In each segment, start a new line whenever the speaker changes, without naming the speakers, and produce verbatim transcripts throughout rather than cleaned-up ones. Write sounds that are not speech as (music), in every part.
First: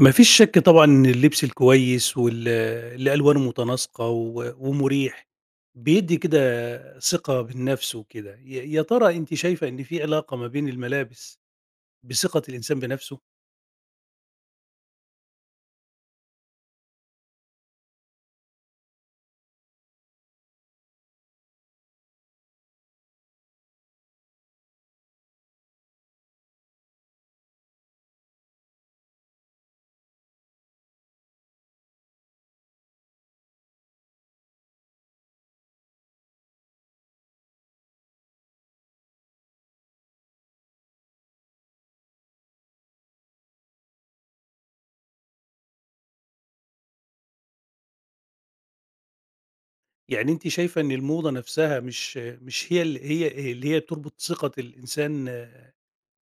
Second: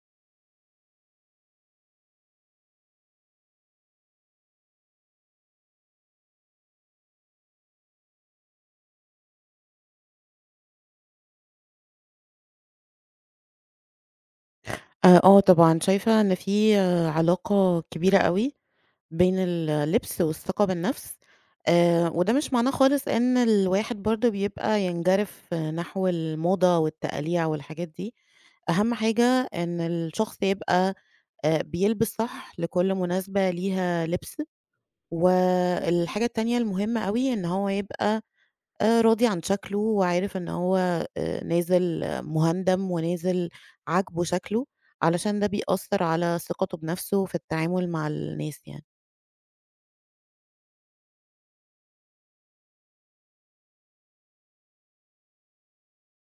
ما فيش شك طبعًا إن اللبس الكويس وال اللي ألوانه متناسقة و ومُريح، بيدّي كده ثقة بالنفس وكده. ي يا ترى أنتِ شايفة إن في علاقة ما بين الملابس بثقة الإنسان بنفسه؟
آآ آه طبعًا، شايفة إن في آه، علاقة كبيرة أوي بين اللبس والثقة بالنفس، آآ وده مش معناه خالص إن الواحد برضه بيبقى ينجرف آه، نحو الموضة والتقاليع والحاجات دي، أهم حاجة إن الشخص يبقى آآ بيلبس صح لكل مناسبة ليها لبس، والحاجة التانية المهمة أوي إن هو يبقى آآ راضي عن شكله وعارف إن هو آآ نازل آه، مُهندَم ونازل عاجبه شكله، علشان ده بيأثّر على ثقته بنفسه في التعامل مع الناس يعني.
يعني أنتِ شايفة إن الموضة نفسها مش مش هي ال هي اللي هي بتربط ثقة الإنسان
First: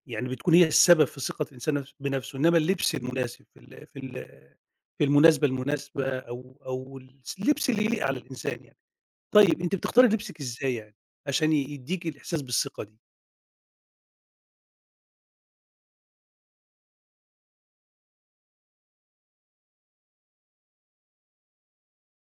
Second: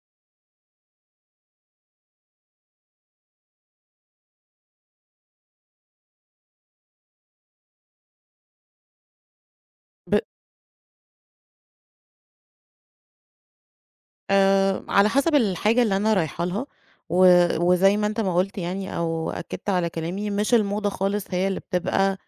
يعني بتكون هي السبب في ثقة الإنسان نفس بنفسه، إنما اللبس المناسب في ال في ال في المناسبة المناسبة أو أو الس اللبس اللي يليق على الإنسان يعني. طيب أنتِ بتختاري
ب
لبسِك إزاي يعني، عشان ي يدّيكِ الإحساس بالثقة دي؟
آآ على حسب الحاجة اللي أنا رايحة لها و وزي ما أنت ما قُلت يعني أو أكّدت على كلامي، مش الموضة خالص هي اللي بتبقى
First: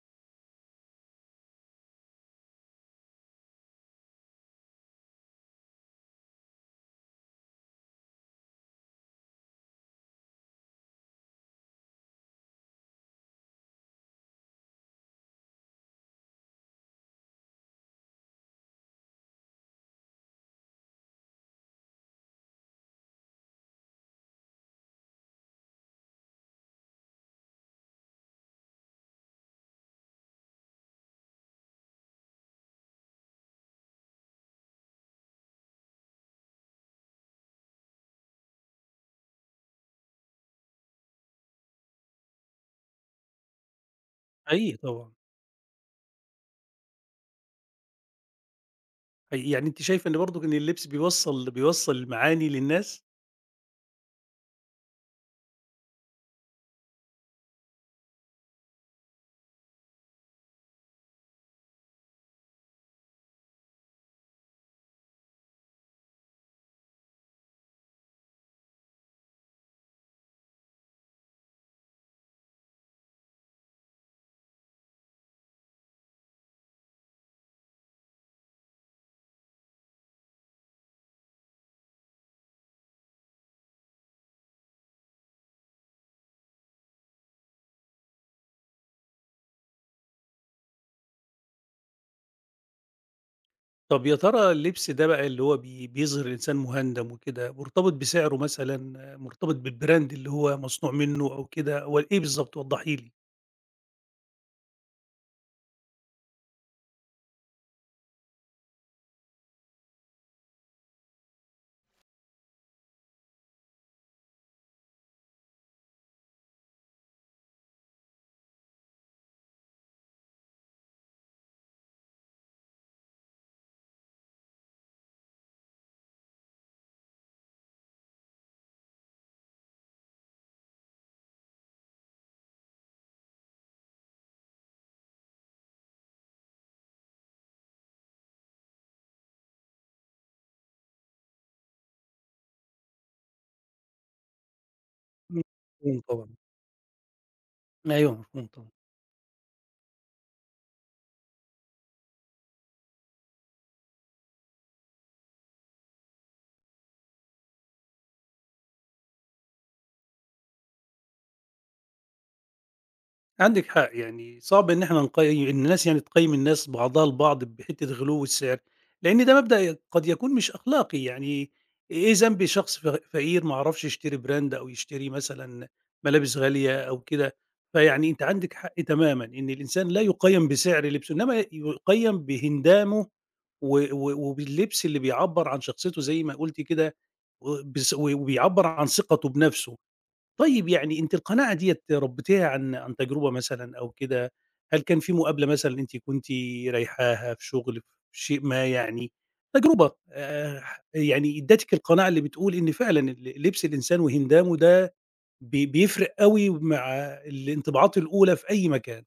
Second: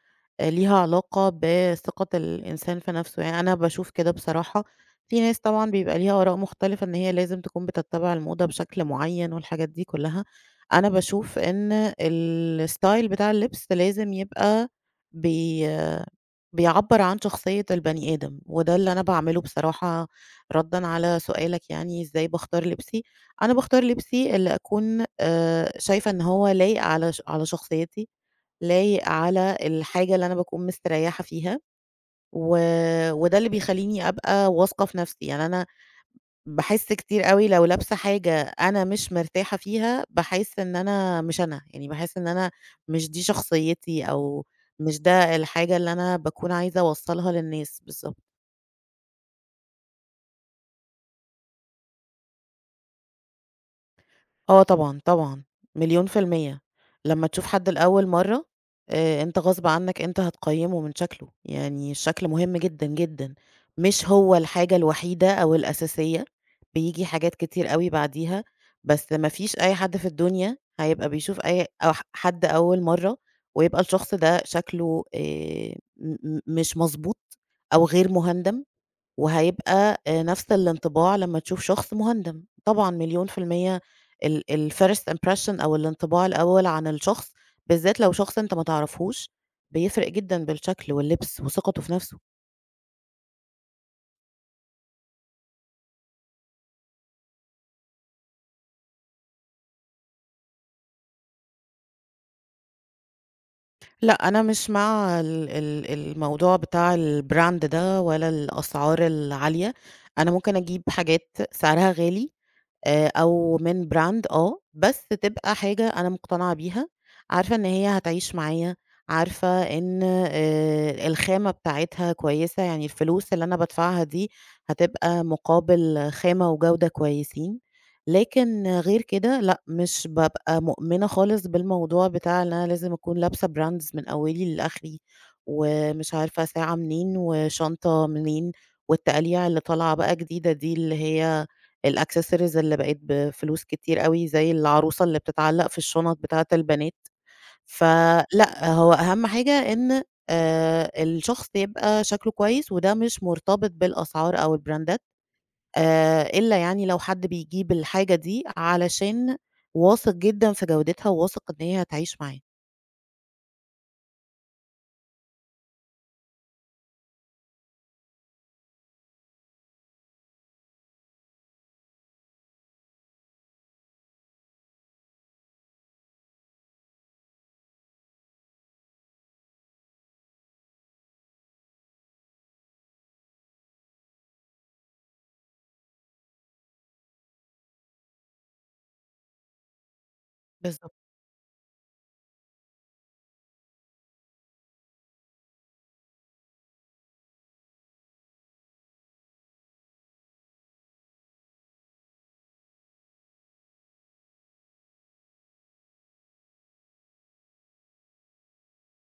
آآ ليها علاقة بثقة الإنسان في نَفْسه، يعني أنا باشوف كده بصراحة، في ناس طبعًا بيبقى ليها آراء مختلفة إن هي لازم تكون بتتّبع الموضة بشكل معيّن والحاجات دي كُلّها، أنا باشوف إن الstyle بتاع اللبس لازم يبقى بي بيعبّر عن شخصية البني آدم، وده اللي أنا باعمله بصراحة ردًا على سؤالك يعني إزاي باختار لبسي، أنا باختار لبسي اللي أكون آآ شايفة إن هو لايق على ش على شخصيتي، لايق على الحاجة اللي أنا باكون مستريّحة فيها، و وده اللي بيخلّيني أبقى واثقة في نفسي، يعني أنا باحس كتير أوي لو لابسة حاجة أنا مش مرتاحة فيها، باحس إن أنا مش أنا، يعني باحس إن أنا مش دي شخصيتي أو
حقيقي
مش
طبعًا،
ده الحاجة اللي أنا باكون عايزة أوصّلها للناس، بالضبط.
حقيقي. يعني أنتِ شايفة إن برضك إن اللبس بيوصّل بيوصّل المعاني للناس؟
آه طبعًا، طبعًا، مليون في المِيّة. لمّا تشوف حد لأول مرّة، آآ أنت غصب عنّك أنت هتقيّمه من شكله، يعني الشكل مهم جدًا، جدًا. مش هو الحاجة الوحيدة أو الأساسية، بييجي حاجات كتير أوي بعديها، بس ما فيش أي حد في الدنيا هيبقى بيشوف أي أو ح حد أول مرّة ويبقى الشخص ده شكله آآ م م مش مضبوط أو غير مُهندم. وهيبقى آآ نفس الانطباع لمّا تشوف شخص مُهندم، طبعًا مليون في المِيّة ال الfirst impression أو الانطباع الأول عن الشخص، بالذات لو شخص أنت ما تعرفهوش، بيفرق جدًا بالشكل واللبس وثقته في نفسه.
طب يا ترى اللبس ده بقى اللي هو بي بيظهر الإنسان مهندم وكده، مرتبط بسعره مثلًا، مرتبط بالbrand اللي هو مصنوع منه أو كده، والّا إيه بالضبط وضّحي لي؟
لأ، أنا مش مع ال ال الموضوع بتاع الbrand ده ولا الأسعار العالية، أنا ممكن أجيب حاجات سعرها غالي آآ أو من brand آه، بس تبقى حاجة أنا مقتنعة بيها، عارفة إن هي هتعيش معايا، عارفة إن آآ الخامة بتاعتها كويسة، يعني الفلوس اللي أنا بادفعها دي هتبقى مقابل خامة وجودة كويسين، لكن غير كده لأ، مش بابقى مؤمنة خالص بالموضوع بتاع إن أنا لازم أكون لابسة brands من أولي لآخري، ومش عارفة ساعة منين وشنطة منين، والتقاليع اللي طالعة بقى جديدة دي اللي هي الaccessories اللي بقت بفلوس كتير أوي، زي العروسة اللي بتتعلّق في
مفهوم
الشنط
طبعًا.
بتاعة البنات،
أيوه، مفهوم
فلأ،
طبعًا.
هو أهم حاجة إن آآ الشخص يبقى شكله كويس، وده مش مرتبط بالأسعار أو البراندات، آآ إلا يعني لو حد بيجيب الحاجة دي علشان واثق جدًا في جودتها، وواثق إن هي هتعيش معاه.
عندِك حق، يعني صعب إن إحنا نقي إن الناس يعني تقيّم الناس بعضها البعض بحتّة غلو السعر، لإن ده مبدأ قد يكون مش أخلاقي، يعني إيه ذنب شخص ف فقير ما عرفش يشتري براند أو يشتري مثلًا ملابس غالية أو كده، فيعني أنت عندِك حق تمامًا إن الإنسان لا يُقيّم بسعر لبسه، إنما يُقيّم بهندامه و و وباللبس اللي بيعبّر عن شخصيته زي ما قُلتِ كده، و بس و وبيعبّر عن ثقته بنفسه. طيب
بالضبط.
يعني أنتِ القناعة ديّة ربّيتيها عن عن تجربة مثلًا أو كده؟ هل كان في مقابلة مثلًا أنتِ كنتِ رايحاها في شغل، في شيء ما يعني تجربة آآ ح يعني ادّتِك القناعة اللي بتقول إن فعلًا ال لبس الإنسان وهندامه ده بي بيفرق أوي مع الانطباعات الأولى في أي مكان؟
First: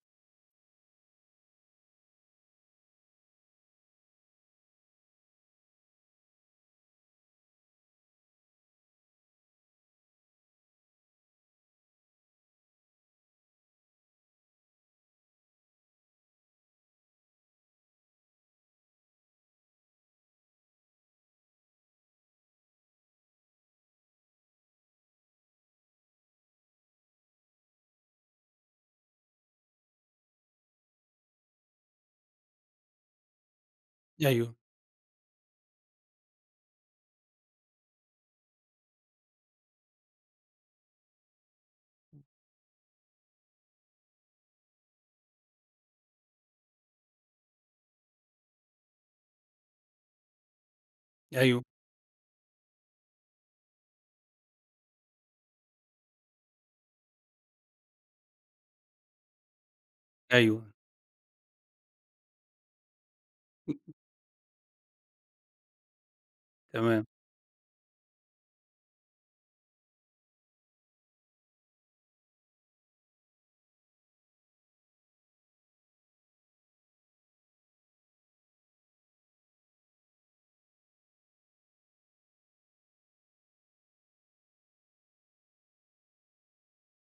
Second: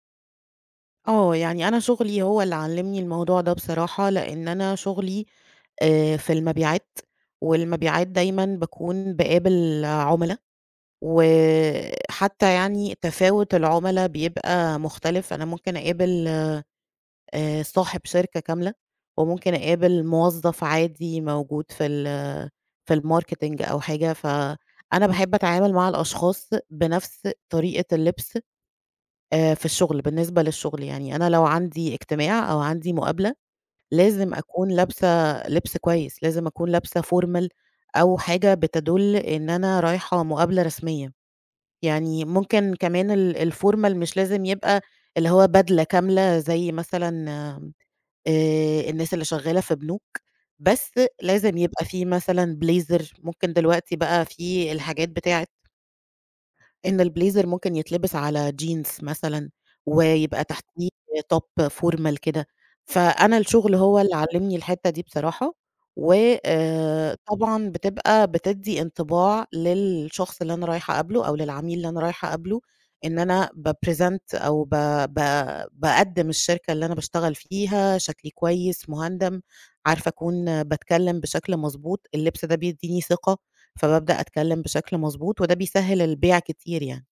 آه، يعني أنا شغلي هو اللي علّمني الموضوع ده بصراحة، لإن أنا شغلي آآ في المبيعات، والمبيعات دايمًا باكون باقابل عُملا وحتى يعني تفاوت العُملا بيبقى مختلف، أنا ممكن أقابل آآ صاحب شركة كاملة، وممكن أقابل موظّف عادي موجود في ال في الmarketing أو حاجة، فأنا باحب أتعامل مع الأشخاص بنفس طريقة اللبس آآ في الشغل، بالنسبة للشغل، يعني أنا لو عندي اجتماع أو عندي مقابلة، لازم
أيوه،
أكون لابسة لبس كويس، لازم أكون لابسة formal أو حاجة بتدُل إن أنا رايحة مقابلة رسمية. يعني ممكن كمان ال الformal مش لازم يبقى اللي هو بدلة كاملة زي مثلًا آآ الناس اللي شغّالة في بنوك، بس لازم
أيوه،
يبقى في مثلًا blazer ممكن دلوقتي بقى في الحاجات بتاعة إن البليزر ممكن يتلبس على jeans مثلًا، ويبقى
أيوه،
تحتيه top formal كده، فأنا الشغل هو اللي علّمني الحتّة دي بصراحة، و
تمام.
آآ، طبعًا بتبقى بتدّي انطباع للشخص اللي أنا رايحة أقابله أو للعميل اللي أنا رايحة أقابله، إن أنا باpresent أو ب ب باقدّم الشركة اللي أنا باشتغل فيها، شكلي كويس، مُهندم، عارفة أكون باتكلم بشكل مضبوط، اللبس ده بيدّيني ثقة. فبابدأ أتكلم بشكل مضبوط، وده بيسهّل البيع كتير يعني.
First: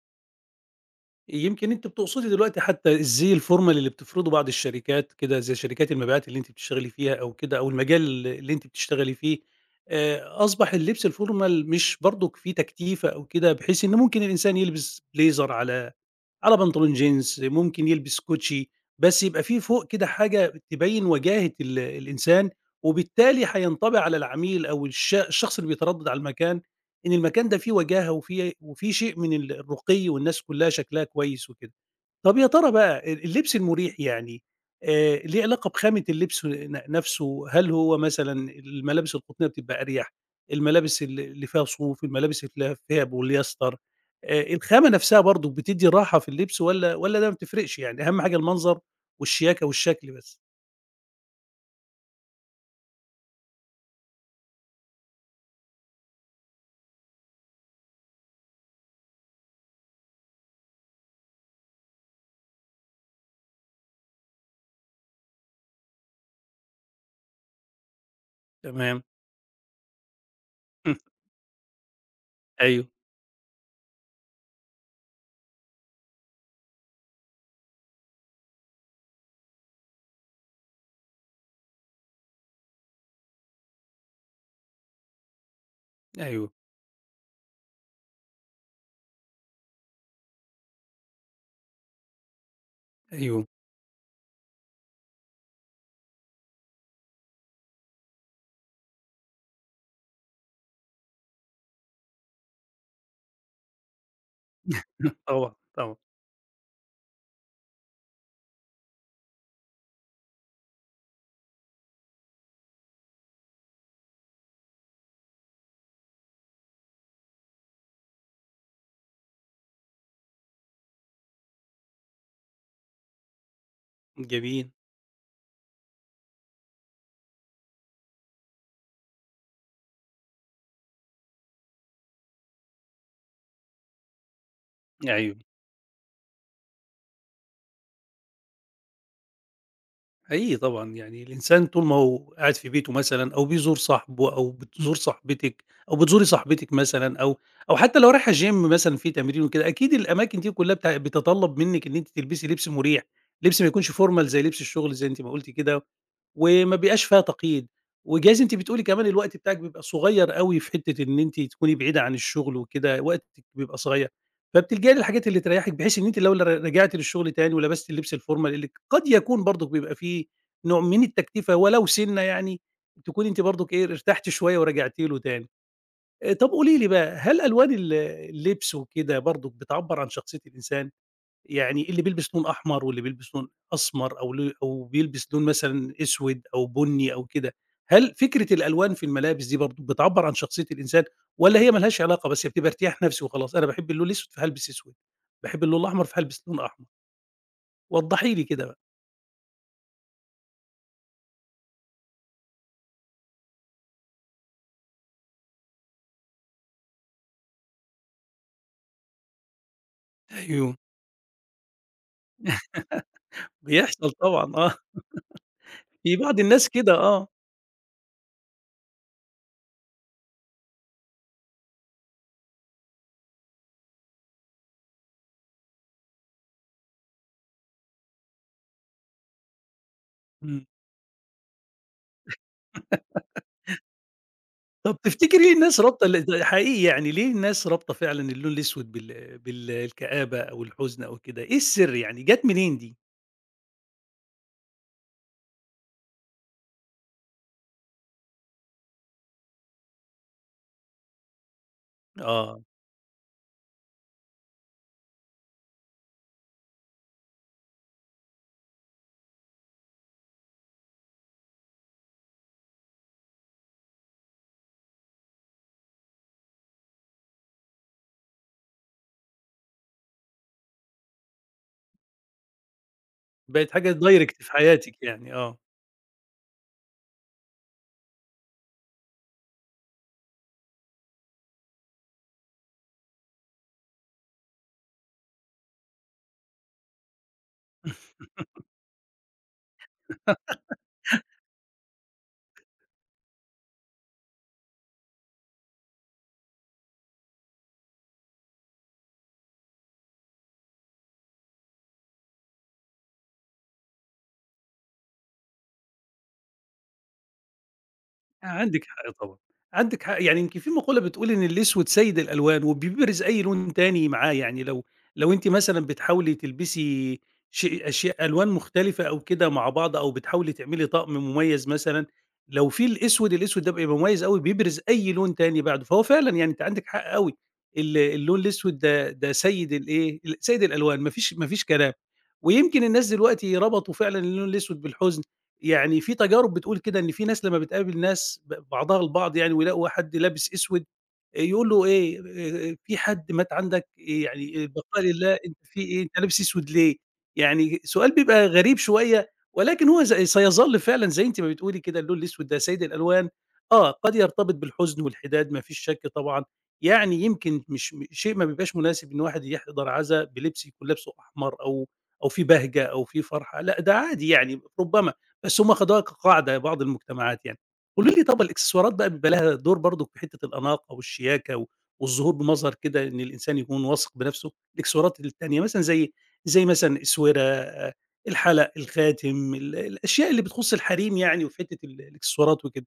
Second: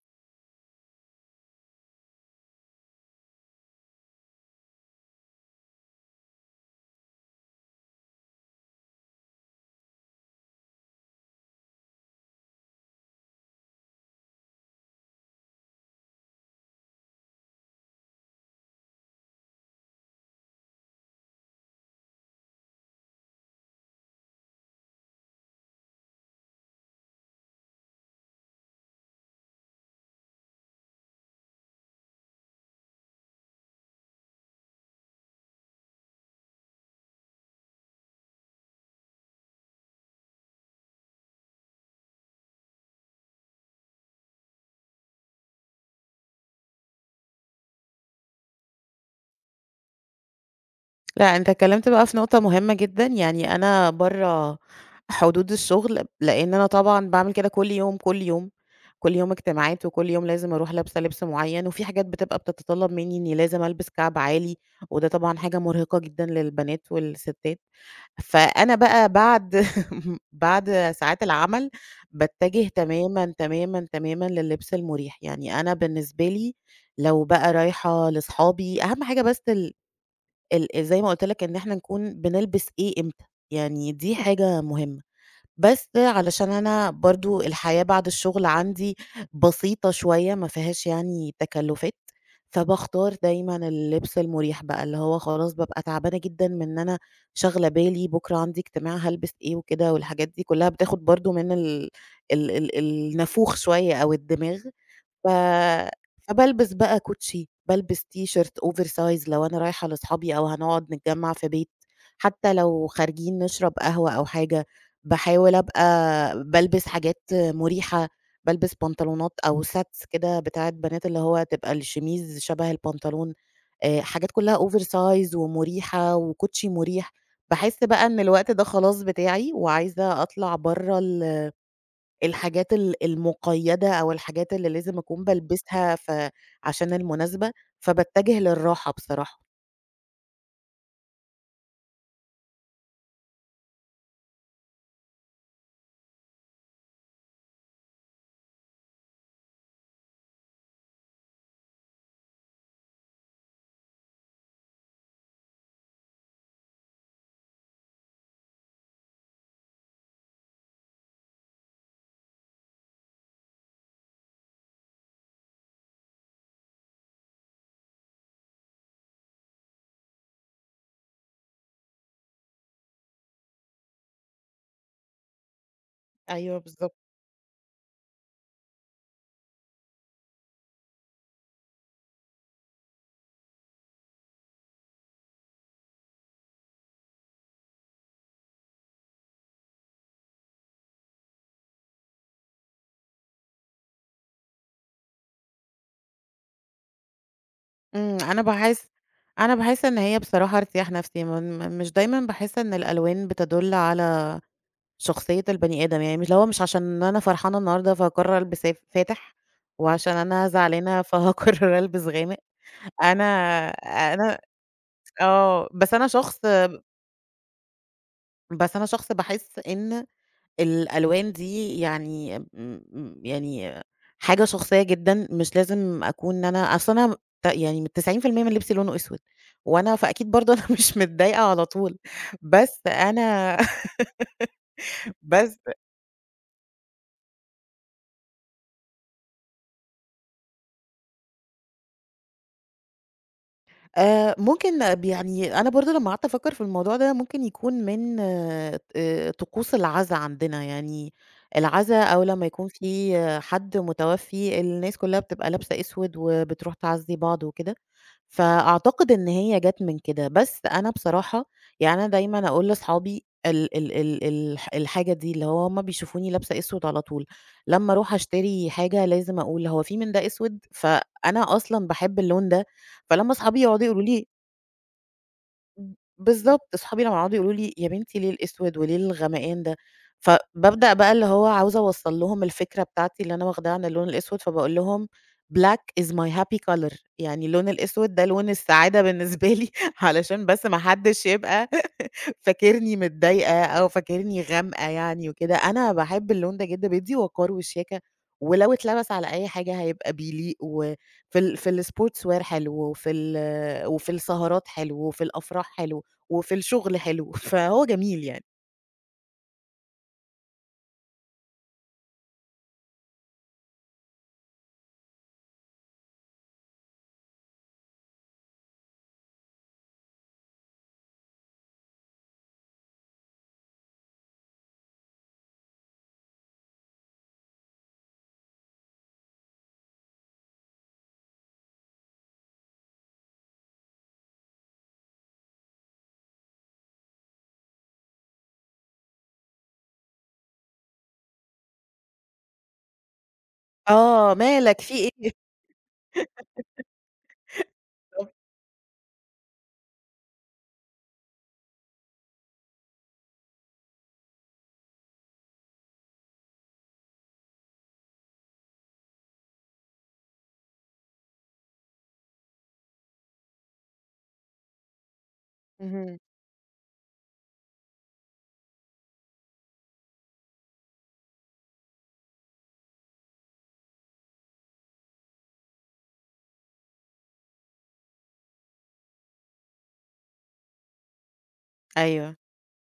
يمكن أنتِ بتقصدي دلوقتي حتى الزي الformal اللي بتفرضه بعض الشركات كده، زي شركات المبيعات اللي أنتِ بتشتغلي فيها أو كده، أو المجال اللي أنتِ بتشتغلي فيه، آآ أصبح اللبس الformal مش برضك فيه تكتيفة أو كده، بحيث إن ممكن الإنسان يلبس بليزر على على بنطلون جينز، ممكن يلبس كوتشي، بس يبقى في فوق كده حاجة تبين وجاهة ال الإنسان، وبالتالي هينطبع على العميل أو الش الشخص اللي بيتردد على المكان، إن المكان ده فيه وجاهة وفيه وفيه شيء من ال الرقي والناس كلها شكلها كويس وكده. طب يا ترى بقى ال اللبس المريح يعني آآ ليه علاقة بخامة اللبس ن نَفْسه، هل هو مثلًا الملابس القطنية بتبقى أريح، الملابس ال اللي فيها صوف، الملابس اللي فيها بوليستر، آآ الخامة نَفْسها برضه بتدّي راحة في اللبس والّا والّا ده ما بتفرقش يعني أهم حاجة المنظر والشياكة والشكل بس؟
لأ، أنت اتكلمت بقى في نقطة مهمة جدًا، يعني أنا برّه حدود الشغل، لإن أنا طبعًا باعمل كده كل يوم، كل يوم، كل يوم اجتماعات، وكل يوم لازم أروح لابسة لبس معيّن، وفي حاجات بتبقى بتتطلب منّي إني لازم ألبس كعب عالي، وده طبعًا حاجة مرهقة جدًا للبنات والستات. فأنا
تمام،
بقى بعد (laughs) بعد ساعات
(laughs)
العمل باتجه
أيوه،
تمامًا، تمامًا، تمامًا لللبس المريح، يعني أنا بالنسبة لي لو بقى رايحة لصحابي أهم حاجة بس ال ال زي ما قُلت لك إن إحنا نكون بنلبس إيه إمتى، يعني دي حاجة مهمة. بس
أيوه،
علشان أنا برضه الحياة بعد الشغل عندي بسيطة شوية ما فيهاش يعني تكلُّفات، فباختار
أيوه،
دايمًا اللبس المُريح بقى، اللي هو خلاص بابقى تعبانة جدًا من إن أنا شاغلة بالي بُكرة عندي اجتماع هالبس إيه وكده والحاجات دي كُلّها بتاخُد برضه من ال ال ال النافوخ شوية أو الدماغ.
(laughs)
ف
طبعًا، طبعًا،
فبالبس بقى كوتشي، بالبس تيشيرت oversize لو أنا رايحة لأصحابي أو هنقعد نتجمّع في بيت، حتى لو خارجين نشرب قهوة أو حاجة، باحاول أبقى بالبس حاجات مُريحة، بالبس بنطلونات أو sets كده بتاعة بنات اللي هو تبقى الشميز شبه البنطلون، آآ حاجات كلّها
جميل،
oversize ومُريحة وكوتشي مُريح، باحس بقى إن الوقت ده خلاص بتاعي وعايزة أطلع برّه ال الحاجات ال المُقيّدة أو الحاجات اللي لازم أكون إمم.
أيوه.
بالبسها ف عشان المناسبة، فباتجه للراحة بصراحة.
حقيقي طبعًا، يعني الإنسان طول ما هو قاعد في بيته مثلًا أو بيزور صاحبه أو بتزور صاحبتِك أو بتزوري صاحبتِك مثلًا أو أو حتى لو رايحة gym مثلًا في تمرين وكده، أكيد الأماكن دي كلها بت بتتطلب منِّك إن أنتِ تلبسي لبس مريح، لبس ما يكونش formal زي لبس الشغل زي أنتِ ما قُلتِ كده وما بيبقاش فيها تقييد. وجايز أنتِ بتقولي كمان الوقت بتاعِك بيبقى صغير أوي في حتّة إن أنتِ تكوني بعيدة عن الشغل وكده، وقتِك بيبقى صغير، فبتلجئي للحاجات اللي تريّحِك بحيث إن أنتِ لو ل رجعتِ للشغل تاني ولبستِ اللبس الformal اللي قد يكون برضه بيبقى فيه نوع من التكتيفة ولو سِنّة يعني، تكوني أنتِ برضه إيه، ارتحتِ شوية ورجعتِ له تاني. آآ طَب
أيوه
قولي لي
بالضبط.
بقى، هل ألوان ال اللبس وكده برضه بتعبّر عن شخصية الإنسان؟ يعني اللي بيلبس لون أحمر واللي بيلبس لون أسمر أو لو أو بيلبس لون مثلًا أسود أو بُني أو كده، هل فكرة الألوان في الملابس دي برضه بتعبّر عن شخصية الإنسان والّا هي ما لهاش علاقة بس هي بتبقى ارتياح نفسي وخلاص، أنا باحب اللون الأسود فهالبس أسود، باحب اللون الأحمر فهالبس لون أحمر،
إمم،
وضّحي
أنا
لي كده بقى؟
باحس أنا باحس إن هي بصراحة ارتياح نفسي، م م مش دايمًا باحس إن الألوان بتدُل على شخصية البني آدم، يعني مش اللي هو مش عشان أنا فرحانة النهارده فهاقرر ألبس ف فاتح، وعشان أنا
أيوه،
زعلانة فهاقرر (laughs) ألبس غامق، أنا
بيحصل
أنا
طبعًا آه،
آه، بس أنا
في بعض
شخص
الناس كده آه،
بس أنا شخص باحس إن الألوان دي يعني آه، م م يعني حاجة شخصية جدًا، مش لازم أكون إن أنا أصل أنا ت يعني من تسعين في المية من لبسي لونه أسود، وأنا فأكيد برضه أنا
إمم،
(laughs) مش متضايقة على طول، بس أنا (laughs)
طب تفتكري ليه
بس
الناس رابطة ال ده حقيقي يعني ليه الناس رابطة فعلًا اللون الأسود بال بالكآبة أو الحزن أو كده، إيه السر يعني جات منين دي؟
آآ ممكن ب يعني أنا برضه لمّا قعدت أفكّر في الموضوع ده، ممكن يكون من آآ طقوس العزا عندنا، يعني العزا أو لمّا
آه.
يكون في آه، حد متوفي، الناس كلّها بتبقى لابسة أسود وبتروح تعزّي بعض وكده. فأعتقد إن هي جات من كده، بس أنا بصراحة يعني أنا دايمًا أقول لأصحابي ال ال ال الح الحاجة دي، اللي هو هُم بيشوفوني لابسة أسود على طول، لمّا أروح أشتري حاجة لازم أقول هو في من ده أسود؟ فأنا أصلًا باحب اللون ده، فلمّا أصحابي
بقت
يقعدوا
حاجة
يقولوا لي
direct في حياتِك يعني آه.
ب بالضبط، أصحابي لمّا يقعدوا يقولوا لي: "يا بنتي ليه الأسود وليه الغمقان ده؟" فبابدأ بقى اللي هو عاوزة أوصّل لهم الفكرة بتاعتي اللي أنا واخداها عن اللون الأسود، فباقول لهم: "Black is my happy color" يعني اللون الأسود
(laughs)
ده لون السعادة بالنسبة لي (laughs) علشان بس ما حدش يبقى فاكرني متضايقة أو فاكرني غامقة يعني وكده، أنا باحب اللون ده جدًا، بيدّي وقار وشياكة، ولو اتلبس على أي حاجة هيبقى بيليق، وفي ال في الsports wear حلو، وفي ال وفي السهرات حلو، وفي الأفراح حلو، وفي الشغل حلو، (laughs) فهو جميل يعني.
آه، عندِك حق طبعًا، عندِك حق، يعني يمكن في مقولة بتقول إن الأسود سيد الألوان وبيبرز أي لون تاني معاه، يعني لو لو أنتِ مثلًا بتحاولي تلبسي شيء أشياء ألوان مختلفة أو كده مع بعض أو بتحاولي تعملي طقم مميز مثلًا، لو في الأسود، الأسود ده بيبقى مميز أوي بيبرز أي لون تاني بعده، فهو فعلًا يعني أنتِ عندِك حق أوي، ال اللون الأسود ده ده سيد الإيه، ال سيد الألوان ما فيش ما فيش كلام، ويمكن الناس دلوقتي ربطوا فعلًا اللون الأسود بالحزن، يعني في تجارب بتقول كده إن في ناس لمّا بتقابل ناس ب بعضها البعض يعني ويلاقوا حد لابس أسود، يقول له إيه آآ في حد مات عندك إيه
آه،
يعني
مالك في
البقاء
إيه؟
لله،
(laughs)
أنت في إيه، أنت لابس أسود ليه؟ يعني سؤال
بالضبط،
بيبقى غريب شوية، ولكن هو ز سيظل فعلًا زي أنتِ ما بتقولي كده اللون الأسود ده سيد الألوان، آه قد يرتبط بالحزن والحداد ما فيش شك طبعًا، يعني يمكن مش م شيء ما بيبقاش مناسب إن واحد يحضر عزا بلبس يكون لابسه أحمر أو أو فيه بهجة أو فيه فرحة، لأ ده عادي يعني ربما. بس هم خدوها
اهم،
كقاعدة بعض المجتمعات يعني. قولي لي طَب الإكسسوارات بقى بيبقى لها دور برضه في حتّة الأناقة والشياكة و والظهور بمظهر كده إن الإنسان يكون واثق بنَفْسه، الإكسسوارات التانية مثلًا زي زي مثلًا الأسورة، الحلق، الخاتم، ال الأشياء اللي بتخُص الحريم يعني وفي حتّة ال
أيوه.
الإكسسوارات وكده،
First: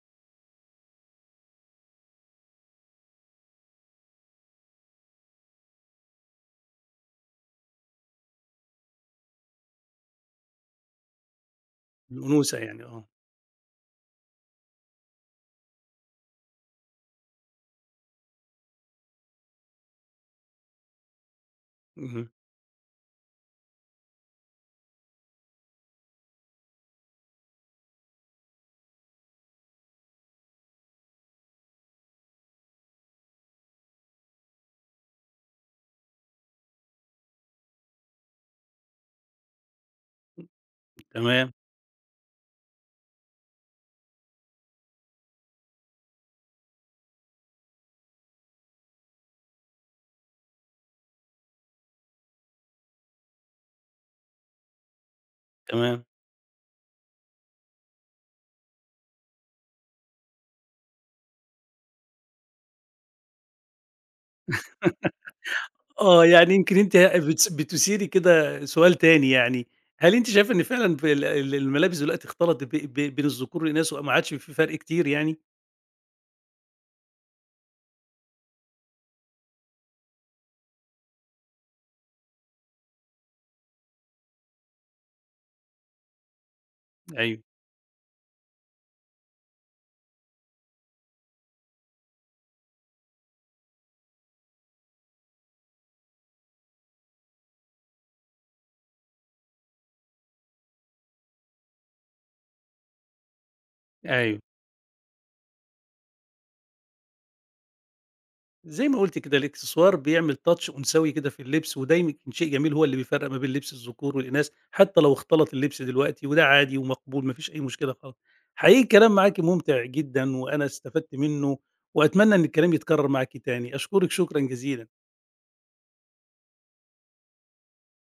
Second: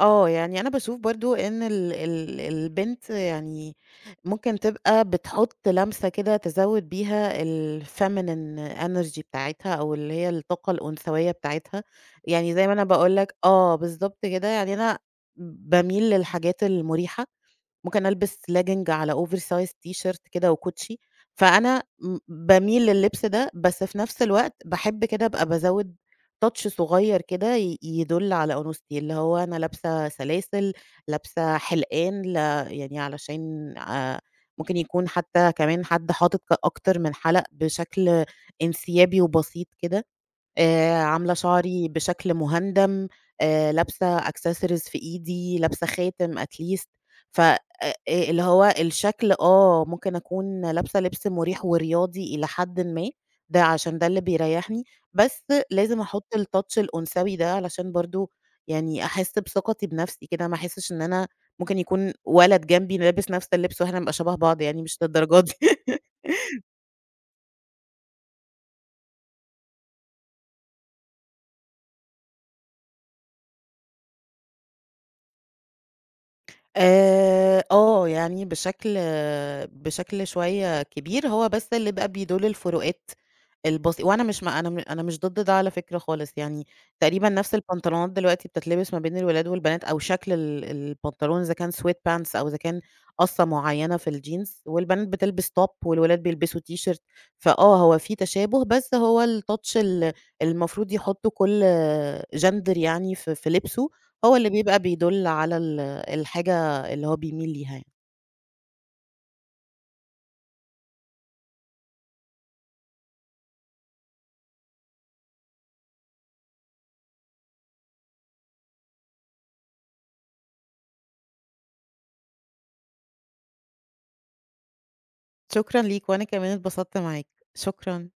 آه، يعني أنا باشوف برضه إن ال ال البنت يعني ممكن تبقى بتحُط لمسة كده تزوّد بيها الfeminine energy بتاعتها أو اللي هي الطاقة الأنثوية بتاعتها، يعني
الأنوثة
زي ما
يعني
أنا
آه.
باقول لك آه، بالضبط كده، يعني أنا باميل للحاجات المُريحة ممكن ألبس legging على oversize تيشيرت كده وكوتشي، فأنا م
اهم،
باميل لللبس ده، بس في نفس الوقت باحب كده أبقى بازوّد touch صغير كده ي يدُل على أنوثتي، اللي هو أنا لابسة سلاسل، لابسة حلقان ل يعني علشان آآ ممكن يكون حتى كمان حد حاطط ك أكتر من حلق بشكل انسيابي وبسيط كده. آآ عاملة
تمام،
شعري بشكل مُهندم، آآ لابسة accessories في إيدي، لابسة خاتم at least ف أ اللي هو الشكل آه، ممكن أكون لابسة لبس مُريح ورياضي إلى حدٍ ما، ده عشان ده اللي بيريحني، بس لازم
تمام.
أحُط الtouch الأنثوي ده علشان برضه يعني أحس بثقتي بنفسي كده، ما أحسش إن أنا ممكن يكون ولد جنبي لابس نفس اللبس وإحنا نبقى شبه بعض يعني مش للدرجة دي. (laughs)
آه، يعني يمكن أنتِ بتس بتثيري كده سؤال تاني يعني، هل أنتِ شايفة إن فعلًا ب ال ال الملابس دلوقتي اختلطت ب ب بين الذكور والإناث وما عادش في فرق كتير يعني؟
آآ، آه، يعني بشكل بشكل شوية كبير، هو بس اللي بقى بيدُل الفروقات البسي وأنا مش ما أنا م أنا مش ضد ده على فكرة خالص، يعني تقريبًا
أيوه،
نفس البنطلونات دلوقتي بتتلبس ما بين الولاد والبنات أو شكل ال البنطلون إذا كان sweat pants أو إذا كان قصة معيّنة في الجينز، والبنات بتلبس top والولاد بيلبسوا تيشيرت، فآه هو في تشابه، بس هو الtouch ال المفروض يحطّه كل gender يعني في في لبسه، هو
أيوه،
اللي بيبقى بيدُل على ال الحاجة اللي هو بيميل ليها يعني.
زي ما قُلتِ كده الإكسسوار بيعمل touch أنثوي كده في اللبس، وده يمكن شيء جميل هو اللي بيفرّق ما بين لبس الذكور والإناث، حتى لو اختلط اللبس دلوقتي وده عادي ومقبول ما فيش أي مشكلة خالص. حقيقي الكلام معاكِ ممتع جدًا، وأنا استفدت منه، وأتمنى إن الكلام يتكرر معاكِ تاني، أشكرِك شكرًا جزيلًا.
شكرًا ليك، وأنا كمان اتبسطت معاك، شكرًا.